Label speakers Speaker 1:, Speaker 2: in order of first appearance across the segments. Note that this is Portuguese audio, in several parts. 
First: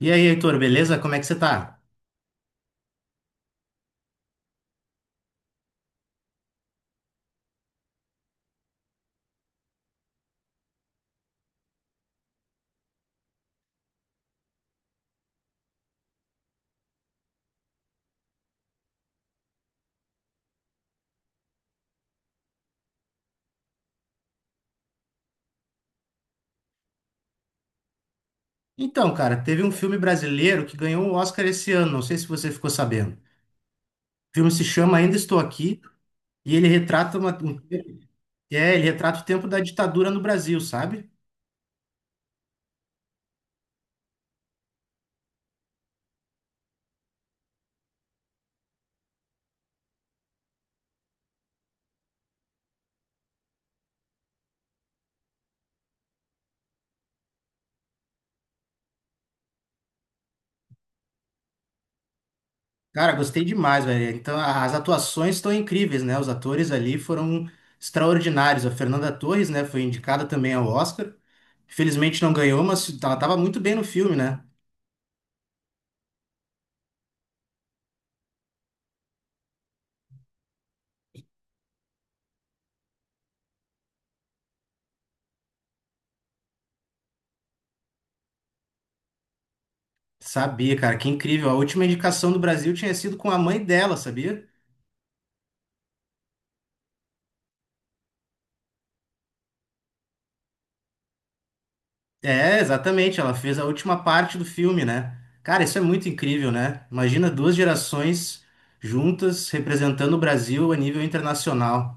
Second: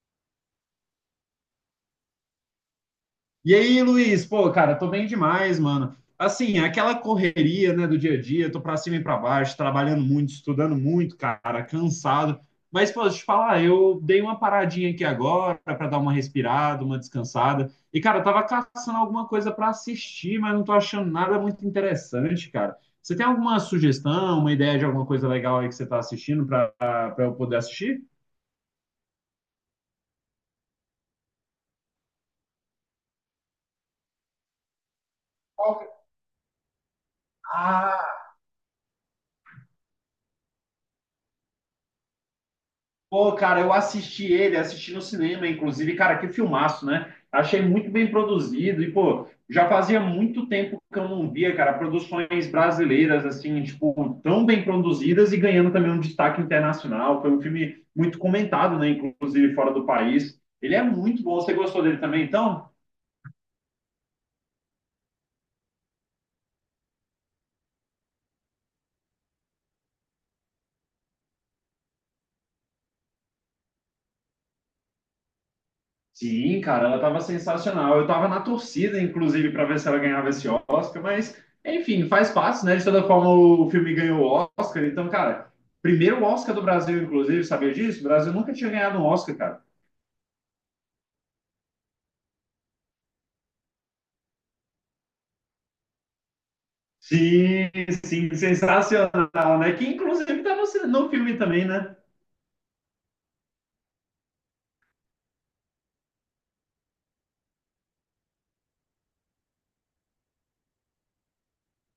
Speaker 1: E aí, Heitor, beleza? Como é que você tá?
Speaker 2: E aí, Luiz, pô, cara, tô bem demais, mano. Assim, aquela correria, né, do dia a dia, tô pra cima e pra baixo, trabalhando muito, estudando muito, cara, cansado. Mas, pô, deixa eu te falar, eu dei uma paradinha aqui agora pra dar uma respirada, uma descansada. E, cara, eu tava caçando alguma coisa pra assistir, mas não tô achando nada muito interessante, cara. Você tem alguma sugestão, uma ideia de alguma coisa legal aí que você tá assistindo pra eu poder assistir?
Speaker 1: Então, cara, teve um filme brasileiro que ganhou o Oscar esse ano, não sei se você ficou sabendo. O filme se chama Ainda Estou Aqui e ele retrata
Speaker 2: Ah.
Speaker 1: ele retrata o tempo da ditadura no Brasil, sabe?
Speaker 2: Pô, cara, eu assisti ele, assisti no cinema, inclusive, cara, que filmaço, né? Achei muito bem produzido e, pô, já fazia muito tempo que eu não via, cara, produções brasileiras, assim, tipo, tão bem produzidas e ganhando também um destaque internacional. Foi um filme muito comentado, né? Inclusive fora do país. Ele é muito bom. Você gostou dele também, então?
Speaker 1: Cara, gostei demais, velho. Então, as atuações estão incríveis, né? Os atores ali foram extraordinários. A Fernanda Torres, né, foi indicada também ao Oscar. Infelizmente não ganhou, mas ela tava muito bem no filme, né?
Speaker 2: Sim, cara, ela estava sensacional. Eu estava na torcida, inclusive, para ver se ela ganhava esse Oscar, mas, enfim, faz parte, né? De toda forma, o filme ganhou o Oscar. Então, cara, primeiro Oscar do Brasil, inclusive, sabia disso? O Brasil nunca tinha ganhado um Oscar, cara.
Speaker 1: Sabia, cara, que incrível. A última indicação do Brasil tinha sido com a mãe dela, sabia?
Speaker 2: Sim, sim, sensacional, né? Que, inclusive, tá no, no filme também, né?
Speaker 1: É, exatamente, ela fez a última parte do filme, né? Cara, isso é muito incrível, né? Imagina duas gerações juntas representando o Brasil a nível internacional.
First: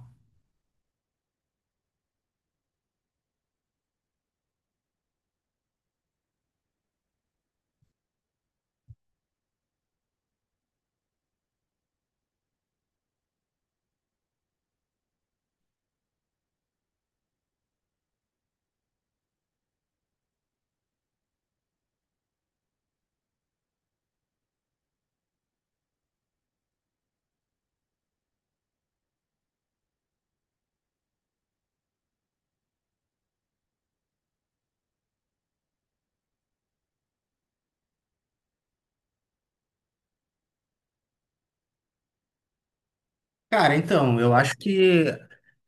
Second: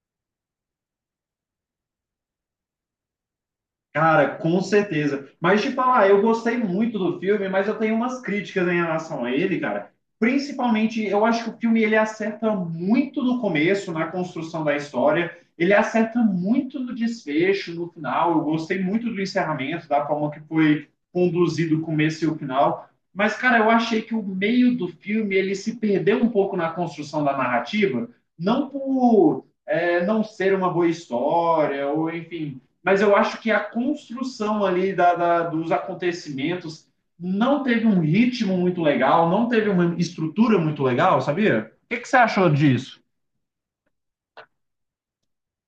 Speaker 2: Cara, com certeza. Mas te falar, eu gostei muito do filme, mas eu tenho umas críticas em relação a ele, cara. Principalmente, eu acho que o filme ele acerta muito no começo, na construção da história. Ele acerta muito no desfecho, no final. Eu gostei muito do encerramento, da forma que foi conduzido o começo e o final. Mas, cara, eu achei que o meio do filme ele se perdeu um pouco na construção da narrativa, não não ser uma boa história, ou enfim, mas eu acho que a construção ali dos acontecimentos não teve um ritmo muito legal, não teve uma estrutura muito legal, sabia? O que você achou disso?
Speaker 1: Cara, então, eu acho que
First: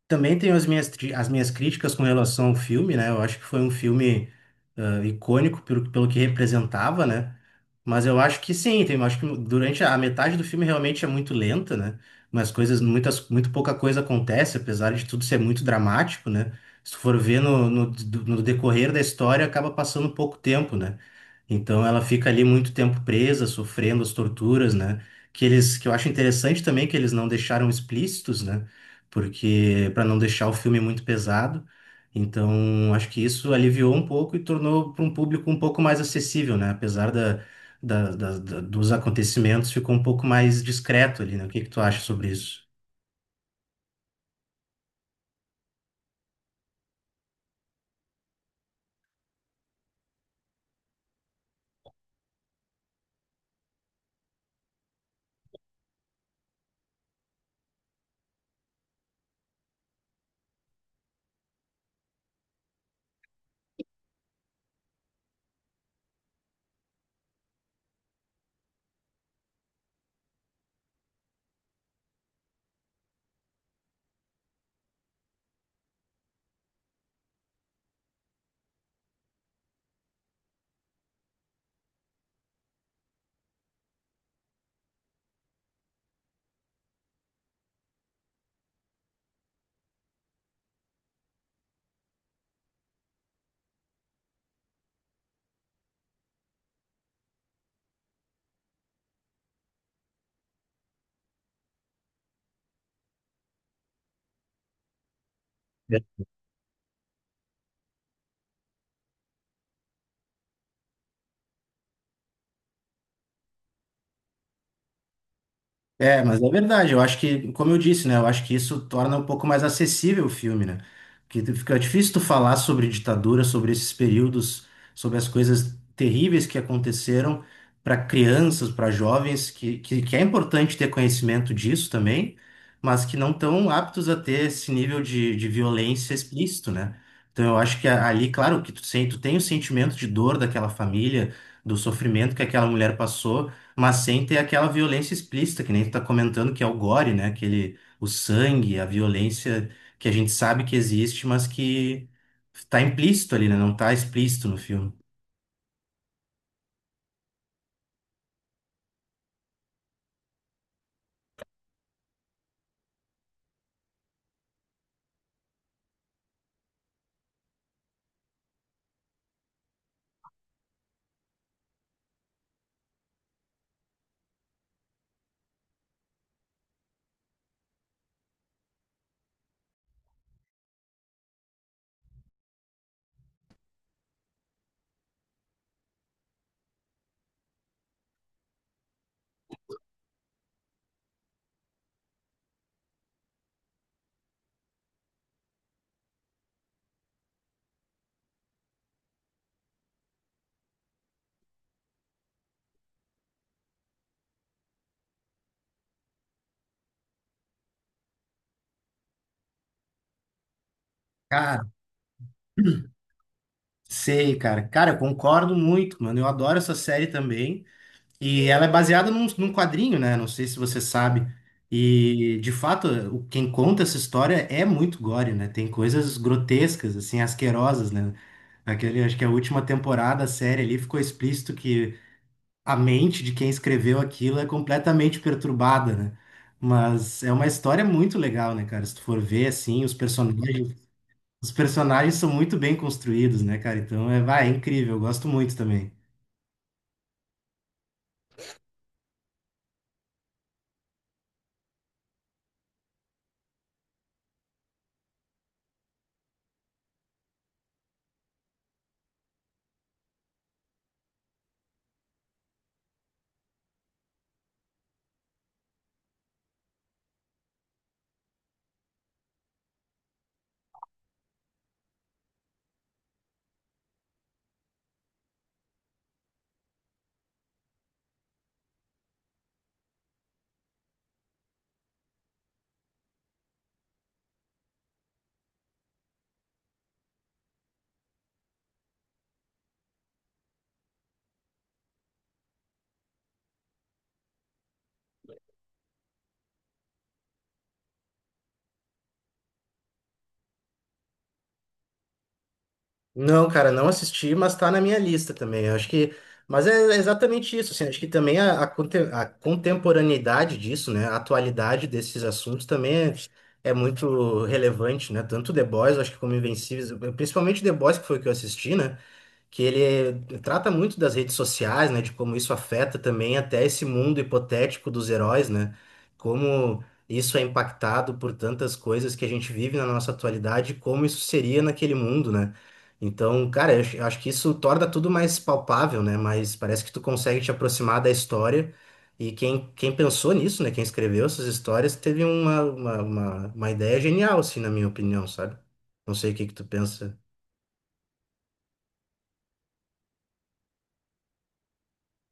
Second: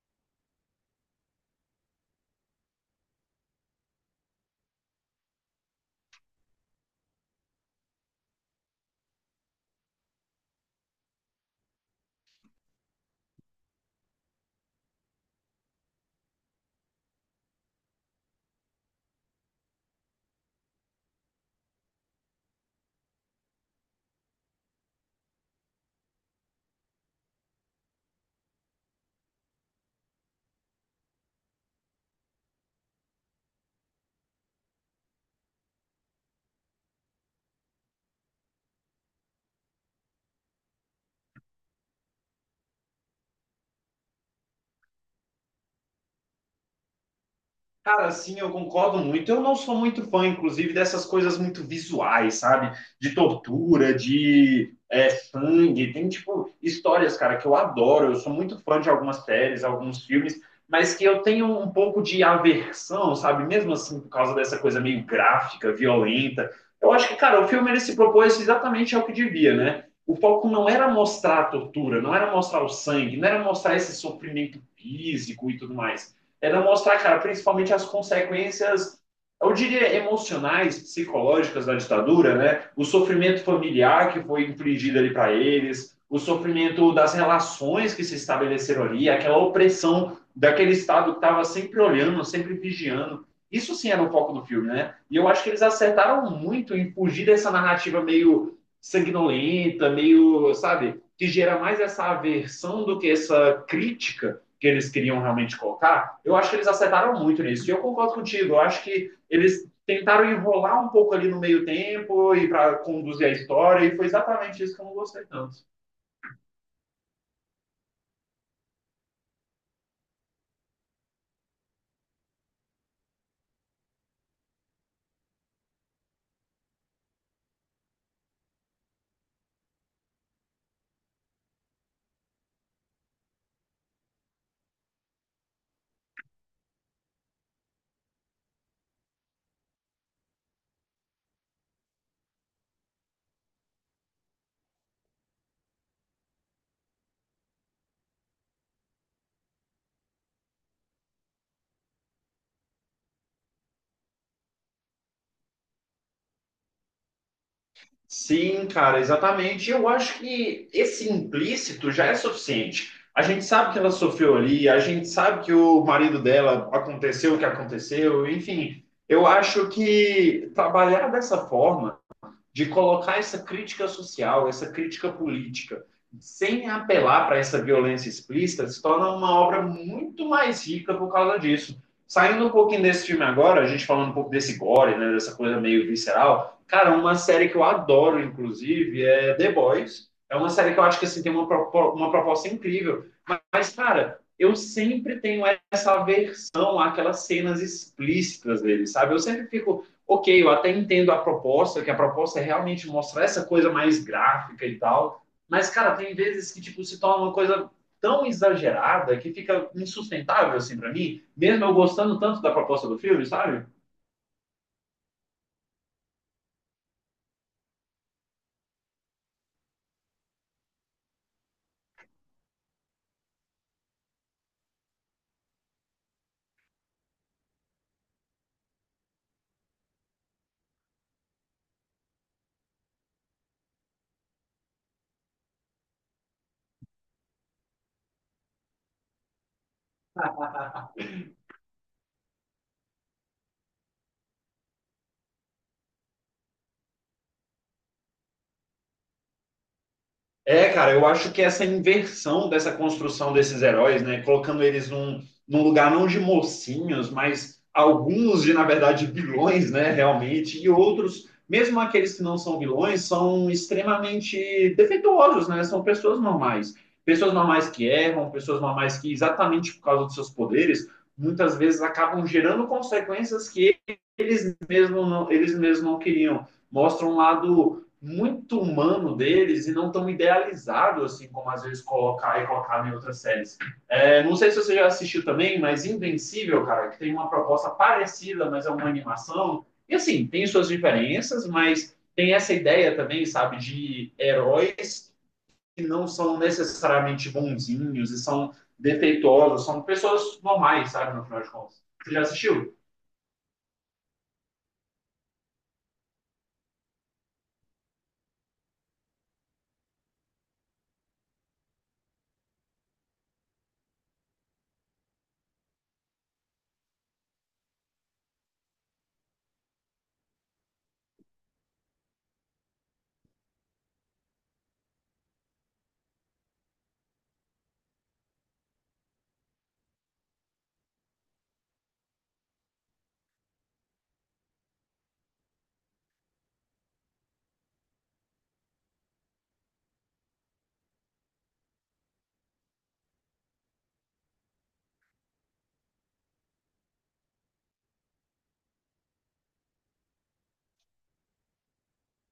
Speaker 1: também tenho as minhas críticas com relação ao filme, né? Eu acho que foi um filme icônico pelo que representava, né? Mas eu acho que sim, tem, eu acho que durante a metade do filme realmente é muito lenta, né? Mas muito pouca coisa acontece, apesar de tudo ser muito dramático, né? Se tu for ver no decorrer da história, acaba passando pouco tempo, né? Então ela fica ali muito tempo presa, sofrendo as torturas, né? Que eu acho interessante também que eles não deixaram explícitos, né? Porque para não deixar o filme muito pesado. Então, acho que isso aliviou um pouco e tornou para um público um pouco mais acessível, né? Apesar dos acontecimentos, ficou um pouco mais discreto ali, né? O que que tu acha sobre isso?
Speaker 2: Cara, sim, eu concordo muito. Eu não sou muito fã, inclusive, dessas coisas muito visuais, sabe? De tortura, sangue. Tem, tipo, histórias, cara, que eu adoro. Eu sou muito fã de algumas séries, alguns filmes, mas que eu tenho um pouco de aversão, sabe? Mesmo assim, por causa dessa coisa meio gráfica, violenta. Eu acho que, cara, o filme ele se propôs exatamente ao que devia, né? O foco não era mostrar a tortura, não era mostrar o sangue, não era mostrar esse sofrimento físico e tudo mais, não mostrar, cara, principalmente as consequências, eu diria, emocionais, psicológicas da ditadura, né? O sofrimento familiar que foi infligido ali para eles, o sofrimento das relações que se estabeleceram ali, aquela opressão daquele Estado que estava sempre olhando, sempre vigiando. Isso sim era o foco do filme, né? E eu acho que eles acertaram muito em fugir dessa narrativa meio sanguinolenta, meio, sabe, que gera mais essa aversão do que essa crítica que eles queriam realmente colocar, eu acho que eles acertaram muito nisso. E eu concordo contigo, eu acho que eles tentaram enrolar um pouco ali no meio tempo e para conduzir a história, e foi exatamente isso que eu não gostei tanto.
Speaker 1: É, mas é verdade. Eu acho que, como eu disse, né? Eu acho que isso torna um pouco mais acessível o filme, né? Porque fica é difícil tu falar sobre ditadura, sobre esses períodos, sobre as coisas terríveis que aconteceram para crianças, para jovens, que é importante ter conhecimento disso também, mas que não estão aptos a ter esse nível de violência explícito, né? Então eu acho que ali, claro, que tu tem o sentimento de dor daquela família, do sofrimento que aquela mulher passou. Mas sem ter aquela violência explícita, que nem tu tá comentando, que é o gore, né? Aquele, o sangue, a violência que a gente sabe que existe, mas que tá implícito ali, né? Não tá explícito no filme.
Speaker 2: Sim, cara, exatamente. Eu acho que esse implícito já é suficiente. A gente sabe que ela sofreu ali, a gente sabe que o marido dela aconteceu o que aconteceu, enfim. Eu acho que trabalhar dessa forma de colocar essa crítica social, essa crítica política, sem apelar para essa violência explícita, se torna uma obra muito mais rica por causa disso. Saindo um pouquinho desse filme agora, a gente falando um pouco desse gore, né, dessa coisa meio visceral, cara, uma série que eu adoro, inclusive, é The Boys. É uma série que eu acho que assim, tem uma proposta incrível, mas, cara, eu sempre tenho essa aversão àquelas cenas explícitas dele, sabe? Eu sempre fico, ok, eu até entendo a proposta, que a proposta é realmente mostrar essa coisa mais gráfica e tal, mas, cara, tem vezes que, tipo, se torna uma coisa tão exagerada que fica insustentável, assim, para mim, mesmo
Speaker 1: Cara,
Speaker 2: eu gostando tanto da proposta do filme, sabe?
Speaker 1: sei, cara. Cara, eu concordo muito, mano. Eu adoro essa série também. E ela é baseada num quadrinho, né? Não sei se você sabe. E, de fato, quem conta essa história é muito gore, né? Tem coisas grotescas, assim, asquerosas, né? Aquele, acho que a última temporada, a série ali, ficou explícito que a mente de quem escreveu aquilo é completamente perturbada, né? Mas é uma história muito legal, né, cara? Se tu for ver, assim, os personagens são muito bem construídos, né, cara? Então é, vai, é incrível, eu gosto muito também.
Speaker 2: É, cara, eu acho que essa inversão dessa construção desses heróis, né, colocando eles num lugar não de mocinhos, mas alguns de, na verdade, vilões, né, realmente, e outros, mesmo aqueles que não são vilões, são extremamente defeituosos, né, são pessoas normais. Pessoas normais que erram, pessoas normais que, exatamente por causa dos seus poderes, muitas vezes acabam gerando consequências que eles mesmos não queriam. Mostra um lado muito humano deles e não tão idealizado, assim, como às vezes colocar e colocar em outras séries. É, não sei se você já assistiu também, mas Invencível, cara, que tem uma proposta parecida, mas é uma animação. E assim, tem suas diferenças, mas tem essa ideia também, sabe, de heróis que não são necessariamente bonzinhos e são defeituosos, são pessoas normais, sabe, no final de contas. Você já assistiu?
Speaker 1: Não, cara, não assisti, mas tá na minha lista também. Eu acho que. Mas é exatamente isso, assim, acho que também a a contemporaneidade disso, né? A atualidade desses assuntos também é, é muito relevante, né? Tanto The Boys, eu acho que como Invencíveis, principalmente The Boys, que foi o que eu assisti, né? Que ele trata muito das redes sociais, né, de como isso afeta também até esse mundo hipotético dos heróis, né? Como isso é impactado por tantas coisas que a gente vive na nossa atualidade, como isso seria naquele mundo, né? Então, cara, eu acho que isso torna tudo mais palpável, né? Mas parece que tu consegue te aproximar da história. E quem pensou nisso, né? Quem escreveu essas histórias teve uma ideia genial, assim, na minha opinião, sabe? Não sei o que que tu pensa.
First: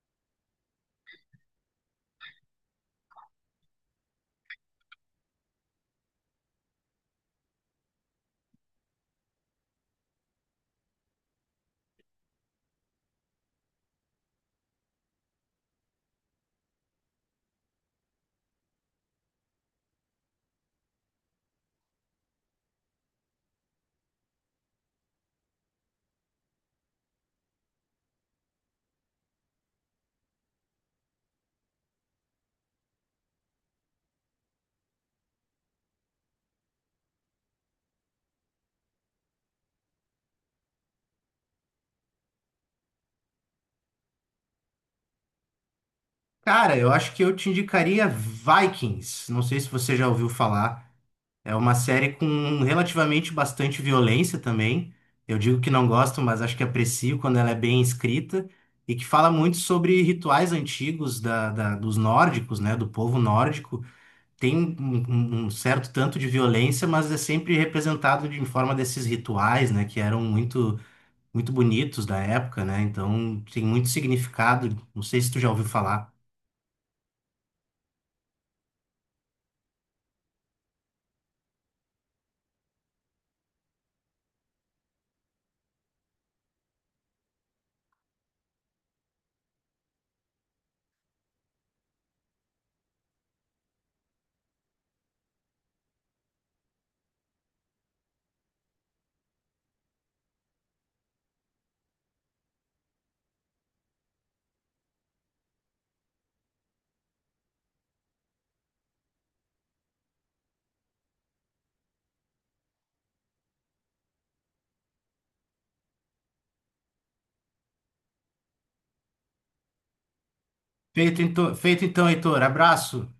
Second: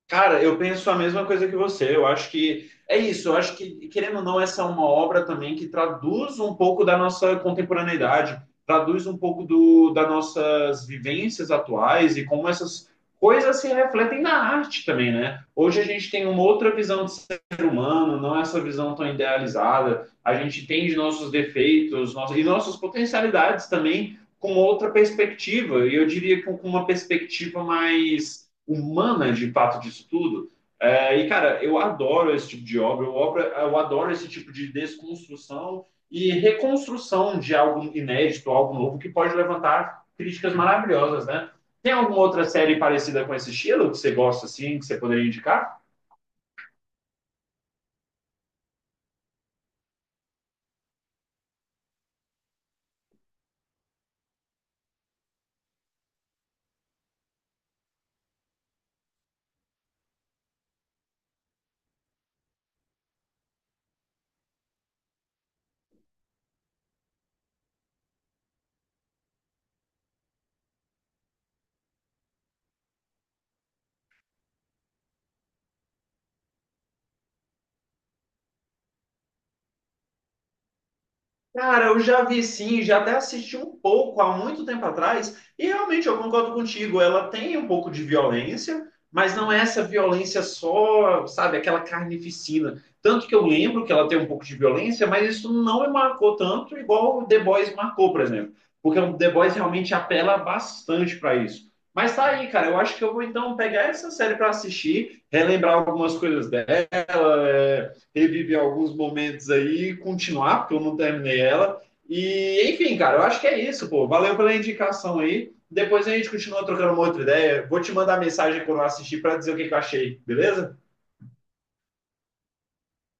Speaker 2: Cara, eu penso a mesma coisa que você. Eu acho que é isso. Eu acho que, querendo ou não, essa é uma obra também que traduz um pouco da nossa contemporaneidade, traduz um pouco das nossas vivências atuais e como essas coisas se refletem na arte também, né? Hoje a gente tem uma outra visão de ser humano, não é essa visão tão idealizada. A gente tem de nossos defeitos nossas, e nossas potencialidades também com outra perspectiva. E eu diria que com uma perspectiva mais humana de fato disso tudo. É, e, cara, eu adoro esse tipo de obra, eu adoro esse tipo de desconstrução e reconstrução de algo inédito, algo novo, que pode levantar críticas maravilhosas, né? Tem alguma outra série parecida com esse estilo que você gosta, assim, que você poderia indicar?
Speaker 1: Cara, eu acho que eu te indicaria Vikings. Não sei se você já ouviu falar. É uma série com relativamente bastante violência também. Eu digo que não gosto, mas acho que aprecio quando ela é bem escrita e que fala muito sobre rituais antigos dos nórdicos, né? Do povo nórdico. Tem um certo tanto de violência, mas é sempre representado de em forma desses rituais, né? Que eram muito, muito bonitos da época, né? Então tem muito significado. Não sei se tu já ouviu falar.
Speaker 2: Cara, eu já vi sim, já até assisti um pouco há muito tempo atrás, e realmente eu concordo contigo, ela tem um pouco de violência, mas não é essa violência só, sabe, aquela carnificina. Tanto que eu lembro que ela tem um pouco de violência, mas isso não me marcou tanto igual o The Boys marcou, por exemplo. Porque o The Boys realmente apela bastante para isso. Mas tá aí, cara, eu acho que eu vou então pegar essa série para assistir, relembrar algumas coisas dela, é, reviver alguns momentos aí e continuar, porque eu não terminei ela. E, enfim, cara, eu acho que é isso, pô. Valeu pela indicação aí. Depois a gente continua trocando uma outra ideia. Vou te mandar mensagem quando eu assistir para dizer o que eu achei, beleza?
Speaker 1: Feito então, Heitor. Abraço.